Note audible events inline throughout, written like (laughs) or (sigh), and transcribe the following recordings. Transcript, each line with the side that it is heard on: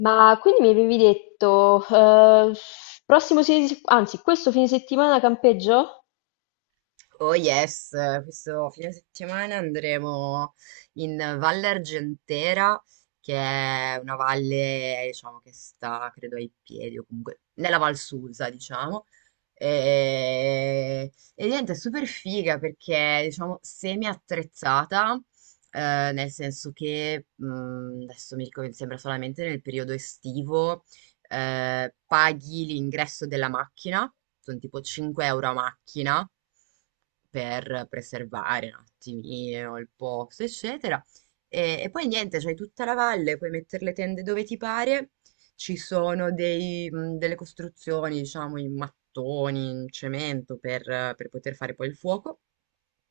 left: Ma quindi mi avevi detto, prossimo fine, anzi, questo fine settimana campeggio?
right: Oh yes, questo fine settimana andremo in Valle Argentera, che è una valle, diciamo, che sta, credo, ai piedi o comunque nella Val Susa, diciamo. E niente, è super figa perché, diciamo, semi-attrezzata, nel senso che, adesso mi ricordo, mi sembra solamente nel periodo estivo paghi l'ingresso della macchina, sono tipo 5 euro a macchina per preservare un attimino il posto, eccetera. E poi niente, c'hai tutta la valle, puoi mettere le tende dove ti pare, ci sono delle costruzioni, diciamo, in mattoni, in cemento per poter fare poi il fuoco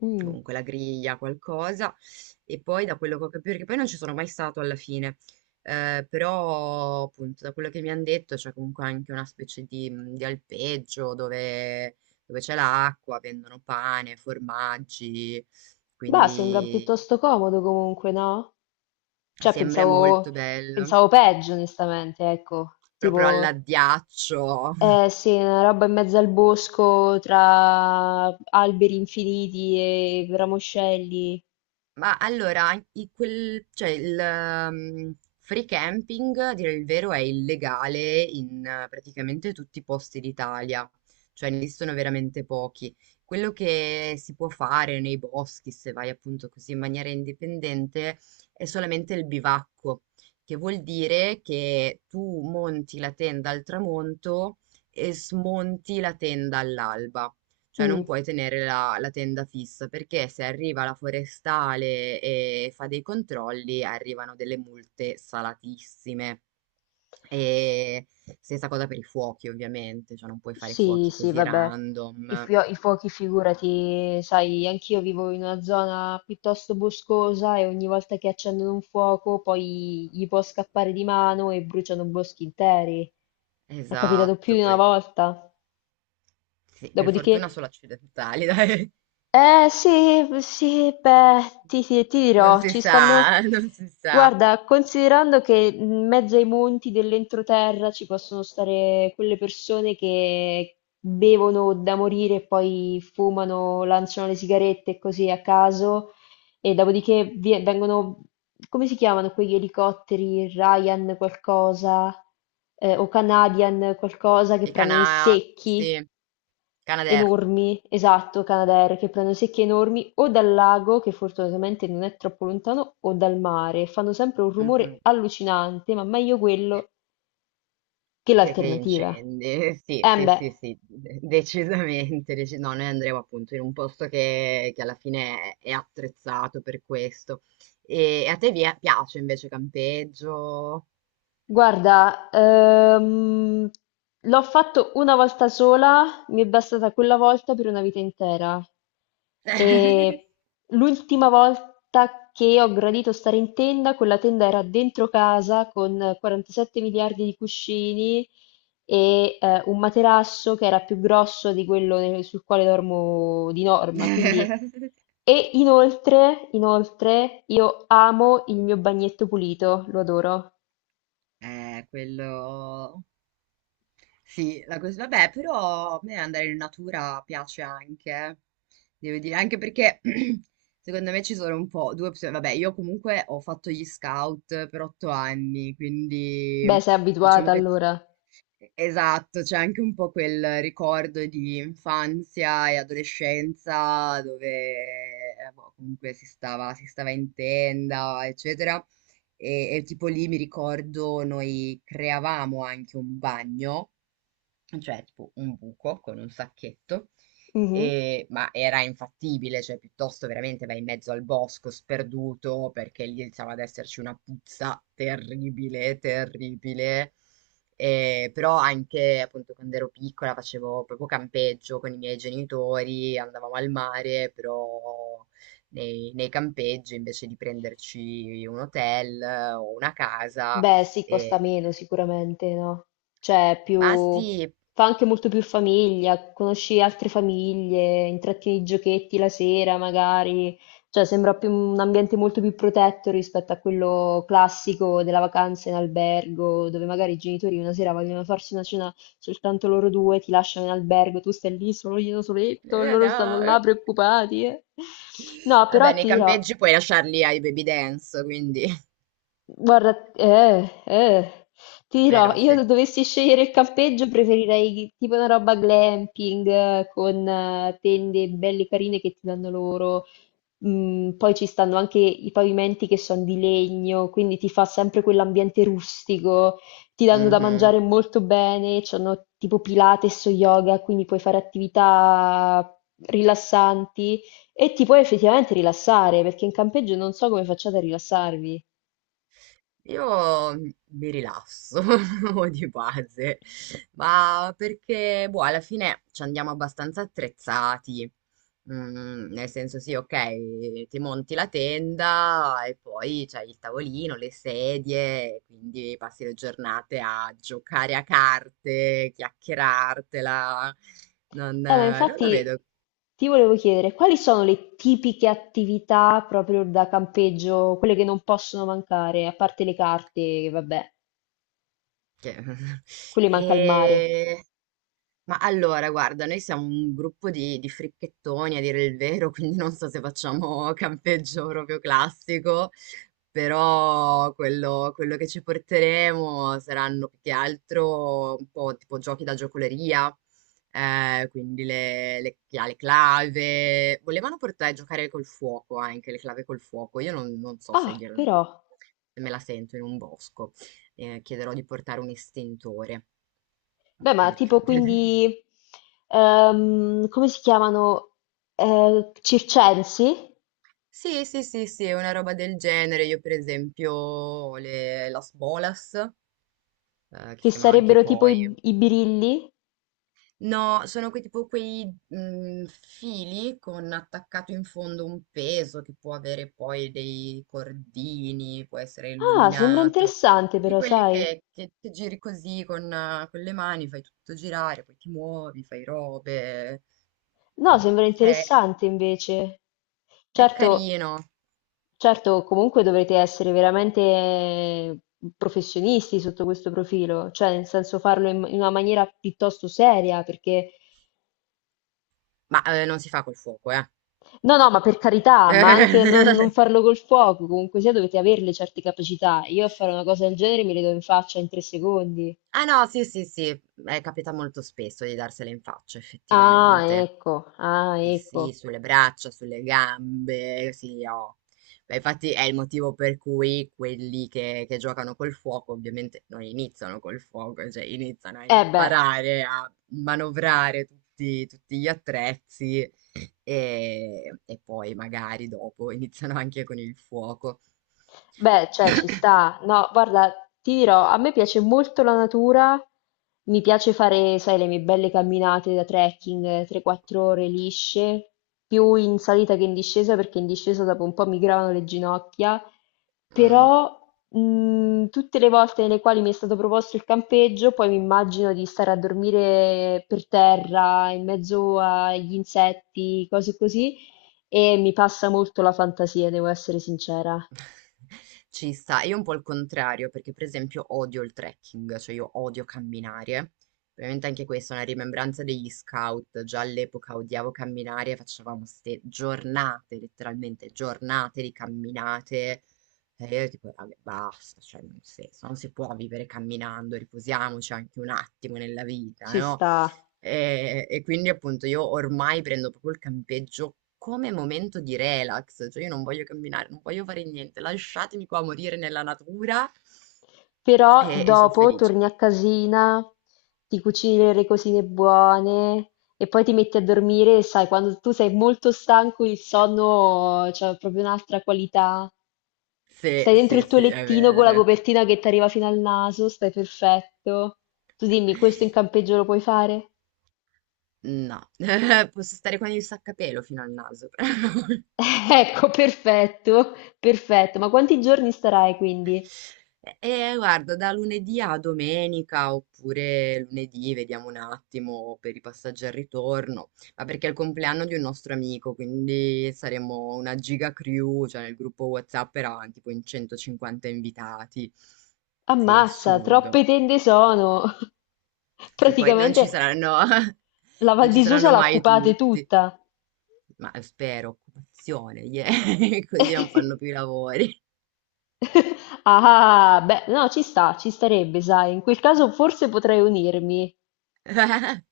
left: Mm.
right: comunque la griglia, qualcosa, e poi da quello che ho capito, perché poi non ci sono mai stato alla fine, però appunto da quello che mi hanno detto c'è comunque anche una specie di alpeggio dove c'è l'acqua, vendono pane, formaggi,
left: Beh, sembra
right: quindi
left: piuttosto comodo comunque, no? Cioè,
right: sembra
left: pensavo,
right: molto bello,
left: pensavo peggio, onestamente, ecco.
right: proprio
left: Tipo,
right: all'addiaccio. (laughs)
left: eh sì, una roba in mezzo al bosco, tra alberi infiniti e ramoscelli.
right: Ma allora, cioè il free camping, a dire il vero, è illegale in praticamente tutti i posti d'Italia, cioè ne esistono veramente pochi. Quello che si può fare nei boschi, se vai appunto così in maniera indipendente, è solamente il bivacco, che vuol dire che tu monti la tenda al tramonto e smonti la tenda all'alba. Cioè
left: Mm.
right: non puoi tenere la tenda fissa perché se arriva la forestale e fa dei controlli arrivano delle multe salatissime. E stessa cosa per i fuochi, ovviamente, cioè non puoi fare
left: Sì,
right: fuochi
left: sì,
right: così
left: vabbè,
right: random.
left: i fuochi figurati, sai, anch'io vivo in una zona piuttosto boscosa e ogni volta che accendono un fuoco poi gli può scappare di mano e bruciano boschi interi. È capitato più
right: Esatto,
left: di una
right: poi
left: volta.
right: sì, per
left: Dopodiché
right: fortuna solo accidentali, (laughs) dai.
left: eh sì, sì, beh, ti
right: Non
left: dirò,
right: si
left: ci stanno...
right: sa, non si sa.
left: Guarda, considerando che in mezzo ai monti dell'entroterra ci possono stare quelle persone che bevono da morire e poi fumano, lanciano le sigarette così a caso e dopodiché vengono, come si chiamano quegli elicotteri, Ryan qualcosa, o Canadian qualcosa che prendono i secchi
right: Sì, Canadair.
left: enormi, esatto, Canadair, che prendono secchie enormi o dal lago, che fortunatamente non è troppo lontano, o dal mare. Fanno sempre un rumore allucinante, ma meglio quello che
right: Che
left: l'alternativa.
right: incendi, (laughs) sì,
left: Eh
right: sì, sì,
left: beh.
right: sì, decisamente. No, noi andremo appunto in un posto che alla fine è attrezzato per questo. E, a te piace invece campeggio?
left: Guarda, l'ho fatto una volta sola, mi è bastata quella volta per una vita intera. E l'ultima volta che ho gradito stare in tenda, quella tenda era dentro casa con 47 miliardi di cuscini e un materasso che era più grosso di quello sul quale dormo di norma. Quindi...
right: (laughs)
left: E inoltre, inoltre, io amo il mio bagnetto pulito, lo adoro.
right: Quello. Sì, la cosa. Vabbè, però a me andare in natura piace anche, eh. Devo dire, anche perché (clears throat) secondo me ci sono un po' due opzioni. Vabbè, io comunque ho fatto gli scout per 8 anni, quindi
left: Beh, sei
right: diciamo
left: abituata
right: che.
left: allora.
right: Esatto, c'è anche un po' quel ricordo di infanzia e adolescenza dove boh, comunque si stava in tenda, eccetera. E tipo lì mi ricordo noi creavamo anche un bagno cioè tipo un buco con un sacchetto,
left: Mhm.
right: ma era infattibile, cioè piuttosto veramente vai in mezzo al bosco sperduto perché lì iniziava ad esserci una puzza terribile, terribile. Però anche appunto quando ero piccola facevo proprio campeggio con i miei genitori, andavamo al mare, però nei campeggi invece di prenderci un hotel o una casa.
left: Beh, sì, costa
right: Eh,
left: meno sicuramente, no? Cioè,
right: ma
left: più...
right: sì,
left: fa anche molto più famiglia, conosci altre famiglie, intratti i giochetti la sera magari, cioè sembra più un ambiente molto più protetto rispetto a quello classico della vacanza in albergo, dove magari i genitori una sera vogliono farsi una cena soltanto loro due, ti lasciano in albergo, tu stai lì solo io soletto, loro stanno là
right: (laughs)
left: preoccupati. Eh. No,
right: vabbè,
left: però
right: nei
left: ti dirò.
right: campeggi puoi lasciarli ai baby dance, quindi, (laughs)
left: Guarda, ti dirò,
right: vero,
left: io
right: sì.
left: se dovessi scegliere il campeggio preferirei tipo una roba glamping con tende belle carine che ti danno loro. Mm, poi ci stanno anche i pavimenti che sono di legno, quindi ti fa sempre quell'ambiente rustico. Ti danno da
right: Mhm.
left: mangiare molto bene, c'hanno tipo Pilates o yoga, quindi puoi fare attività rilassanti e ti puoi effettivamente rilassare, perché in campeggio non so come facciate a rilassarvi.
right: Io mi rilasso (laughs) di base, ma perché, boh, alla fine ci andiamo abbastanza attrezzati. Nel senso, sì, ok, ti monti la tenda e poi c'hai il tavolino, le sedie, quindi passi le giornate a giocare a carte, chiacchierartela. Non,
left: Ma
right: eh, non lo
left: infatti
right: vedo.
left: ti volevo chiedere, quali sono le tipiche attività proprio da campeggio, quelle che non possono mancare, a parte le carte, che vabbè,
right: Cioè, (laughs)
left: quelle manca il mare.
right: e. Ma allora, guarda, noi siamo un gruppo di fricchettoni, a dire il vero, (laughs) quindi non so se facciamo campeggio proprio classico, però quello che ci porteremo saranno più che altro un po' tipo giochi da giocoleria, quindi chi ha le clave. Volevano portare a giocare col fuoco anche, le clave col fuoco. Io non so se,
left: Ah,
right: gliel-
left: però.
right: se me la sento in un bosco. Chiederò di portare un estintore,
left: Beh, ma
right: perché.
left: tipo
right: (laughs)
left: quindi, come si chiamano? Circensi?
right: Sì, sì, sì, sì, è una roba del genere. Io, per esempio, ho le Las Bolas, che si
left: Che
right: chiamano anche i
left: sarebbero tipo
right: poi.
left: i birilli?
right: No, sono tipo quei fili con attaccato in fondo un peso che può avere poi dei cordini, può essere
left: Ah, sembra
right: illuminato.
left: interessante
right: Di
left: però,
right: quelli
left: sai?
right: che giri così con le mani, fai tutto girare, poi ti muovi, fai robe.
left: No, sembra
right: È,
left: interessante invece.
right: è
left: Certo,
right: carino,
left: certo, comunque dovrete essere veramente professionisti sotto questo profilo, cioè nel senso farlo in una maniera piuttosto seria, perché
right: ma non si fa col fuoco, eh.
left: no, no, ma per carità, ma anche non
right: Eh, (laughs)
left: farlo col fuoco, comunque sia dovete averle certe capacità. Io a fare una cosa del genere mi le do in faccia in 3 secondi.
right: ah no, sì, sì, sì, è capita molto spesso di darsele in faccia,
left: Ah,
right: effettivamente.
left: ecco, ah,
right: Sì, sì,
left: ecco.
right: sulle braccia, sulle gambe, sì, oh. Beh, infatti è il motivo per cui quelli che giocano col fuoco ovviamente non iniziano col fuoco, cioè iniziano a
left: Eh beh.
right: imparare a manovrare tutti gli attrezzi e poi magari dopo iniziano anche con il fuoco.
left: Beh, cioè ci sta. No, guarda, ti dirò, a me piace molto la natura, mi piace fare, sai, le mie belle camminate da trekking, 3-4 ore lisce, più in salita che in discesa, perché in discesa dopo un po' mi gravano le ginocchia,
right: Mm.
left: però tutte le volte nelle quali mi è stato proposto il campeggio, poi mi immagino di stare a dormire per terra, in mezzo agli insetti, cose così, e mi passa molto la fantasia, devo essere sincera.
right: (laughs) Ci sta. Io un po' il contrario, perché per esempio odio il trekking, cioè io odio camminare. Probabilmente anche questa è una rimembranza degli scout. Già all'epoca odiavo camminare, e facevamo ste giornate, letteralmente giornate di camminate. E io tipo, vabbè, basta, cioè, nel senso, non si può vivere camminando, riposiamoci anche un attimo nella vita,
left: Ci
right: no?
left: sta.
right: E quindi appunto io ormai prendo proprio il campeggio come momento di relax, cioè io non voglio camminare, non voglio fare niente, lasciatemi qua morire nella natura
left: Però
right: e sono
left: dopo
right: felice.
left: torni a casina, ti cucini delle cosine buone e poi ti metti a dormire e sai, quando tu sei molto stanco il sonno c'ha proprio un'altra qualità.
right: Sì,
left: Stai dentro
right: sì,
left: il tuo
right: sì, è
left: lettino con la
right: vero.
left: copertina che ti arriva fino al naso, stai perfetto. Tu dimmi, questo in campeggio lo puoi fare?
right: No, (laughs) posso stare con il sacca pelo fino al naso. (laughs)
left: (laughs) Ecco, perfetto, perfetto. Ma quanti giorni starai quindi?
right: E guarda, da lunedì a domenica oppure lunedì, vediamo un attimo per i passaggi al ritorno, ma perché è il compleanno di un nostro amico, quindi saremo una giga crew, cioè nel gruppo WhatsApp erano tipo in 150 invitati. Sì,
left: Ammazza,
right: assurdo.
left: troppe tende sono! (laughs)
right: Sì, poi non ci
left: Praticamente
right: saranno, (laughs)
left: la Val
right: non ci
left: di Susa
right: saranno
left: la
right: mai
left: occupate
right: tutti,
left: tutta.
right: ma spero, occupazione, yeah, (laughs) così non fanno più i
left: (laughs)
right: lavori.
left: Ah, beh, no, ci sta, ci starebbe, sai. In quel caso forse potrei unirmi.
right: (laughs)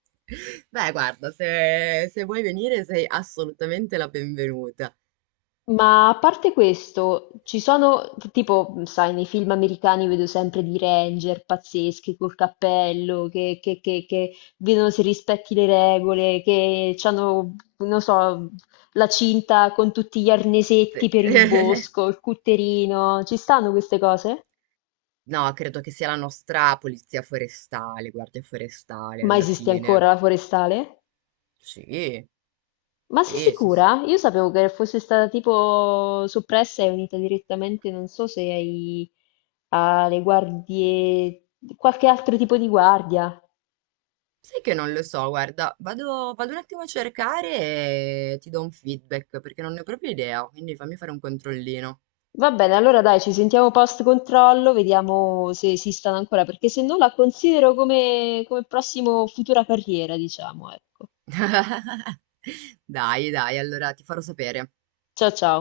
right: Beh, guarda, se vuoi venire sei assolutamente la benvenuta.
left: Ma a parte questo, ci sono, tipo, sai, nei film americani vedo sempre di ranger pazzeschi col cappello, che vedono se rispetti le regole, che hanno, non so, la cinta con tutti gli arnesetti
right: Te-
left: per il
right: (laughs)
left: bosco, il cutterino. Ci stanno queste cose?
right: No, credo che sia la nostra polizia forestale, guardia forestale
left: Ma
right: alla
left: esiste ancora
right: fine.
left: la forestale?
right: Sì,
left: Ma sei
right: sì, sì, sì.
left: sicura? Io sapevo che fosse stata tipo soppressa e unita direttamente, non so se alle guardie, qualche altro tipo di guardia.
right: Sai che non lo so, guarda, vado un attimo a cercare e ti do un feedback perché non ne ho proprio idea, quindi fammi fare un controllino.
left: Va bene, allora dai, ci sentiamo post controllo, vediamo se esistono ancora, perché se no la considero come, come prossimo futura carriera, diciamo, ecco.
right: (laughs) Dai, dai, allora ti farò sapere.
left: Ciao ciao.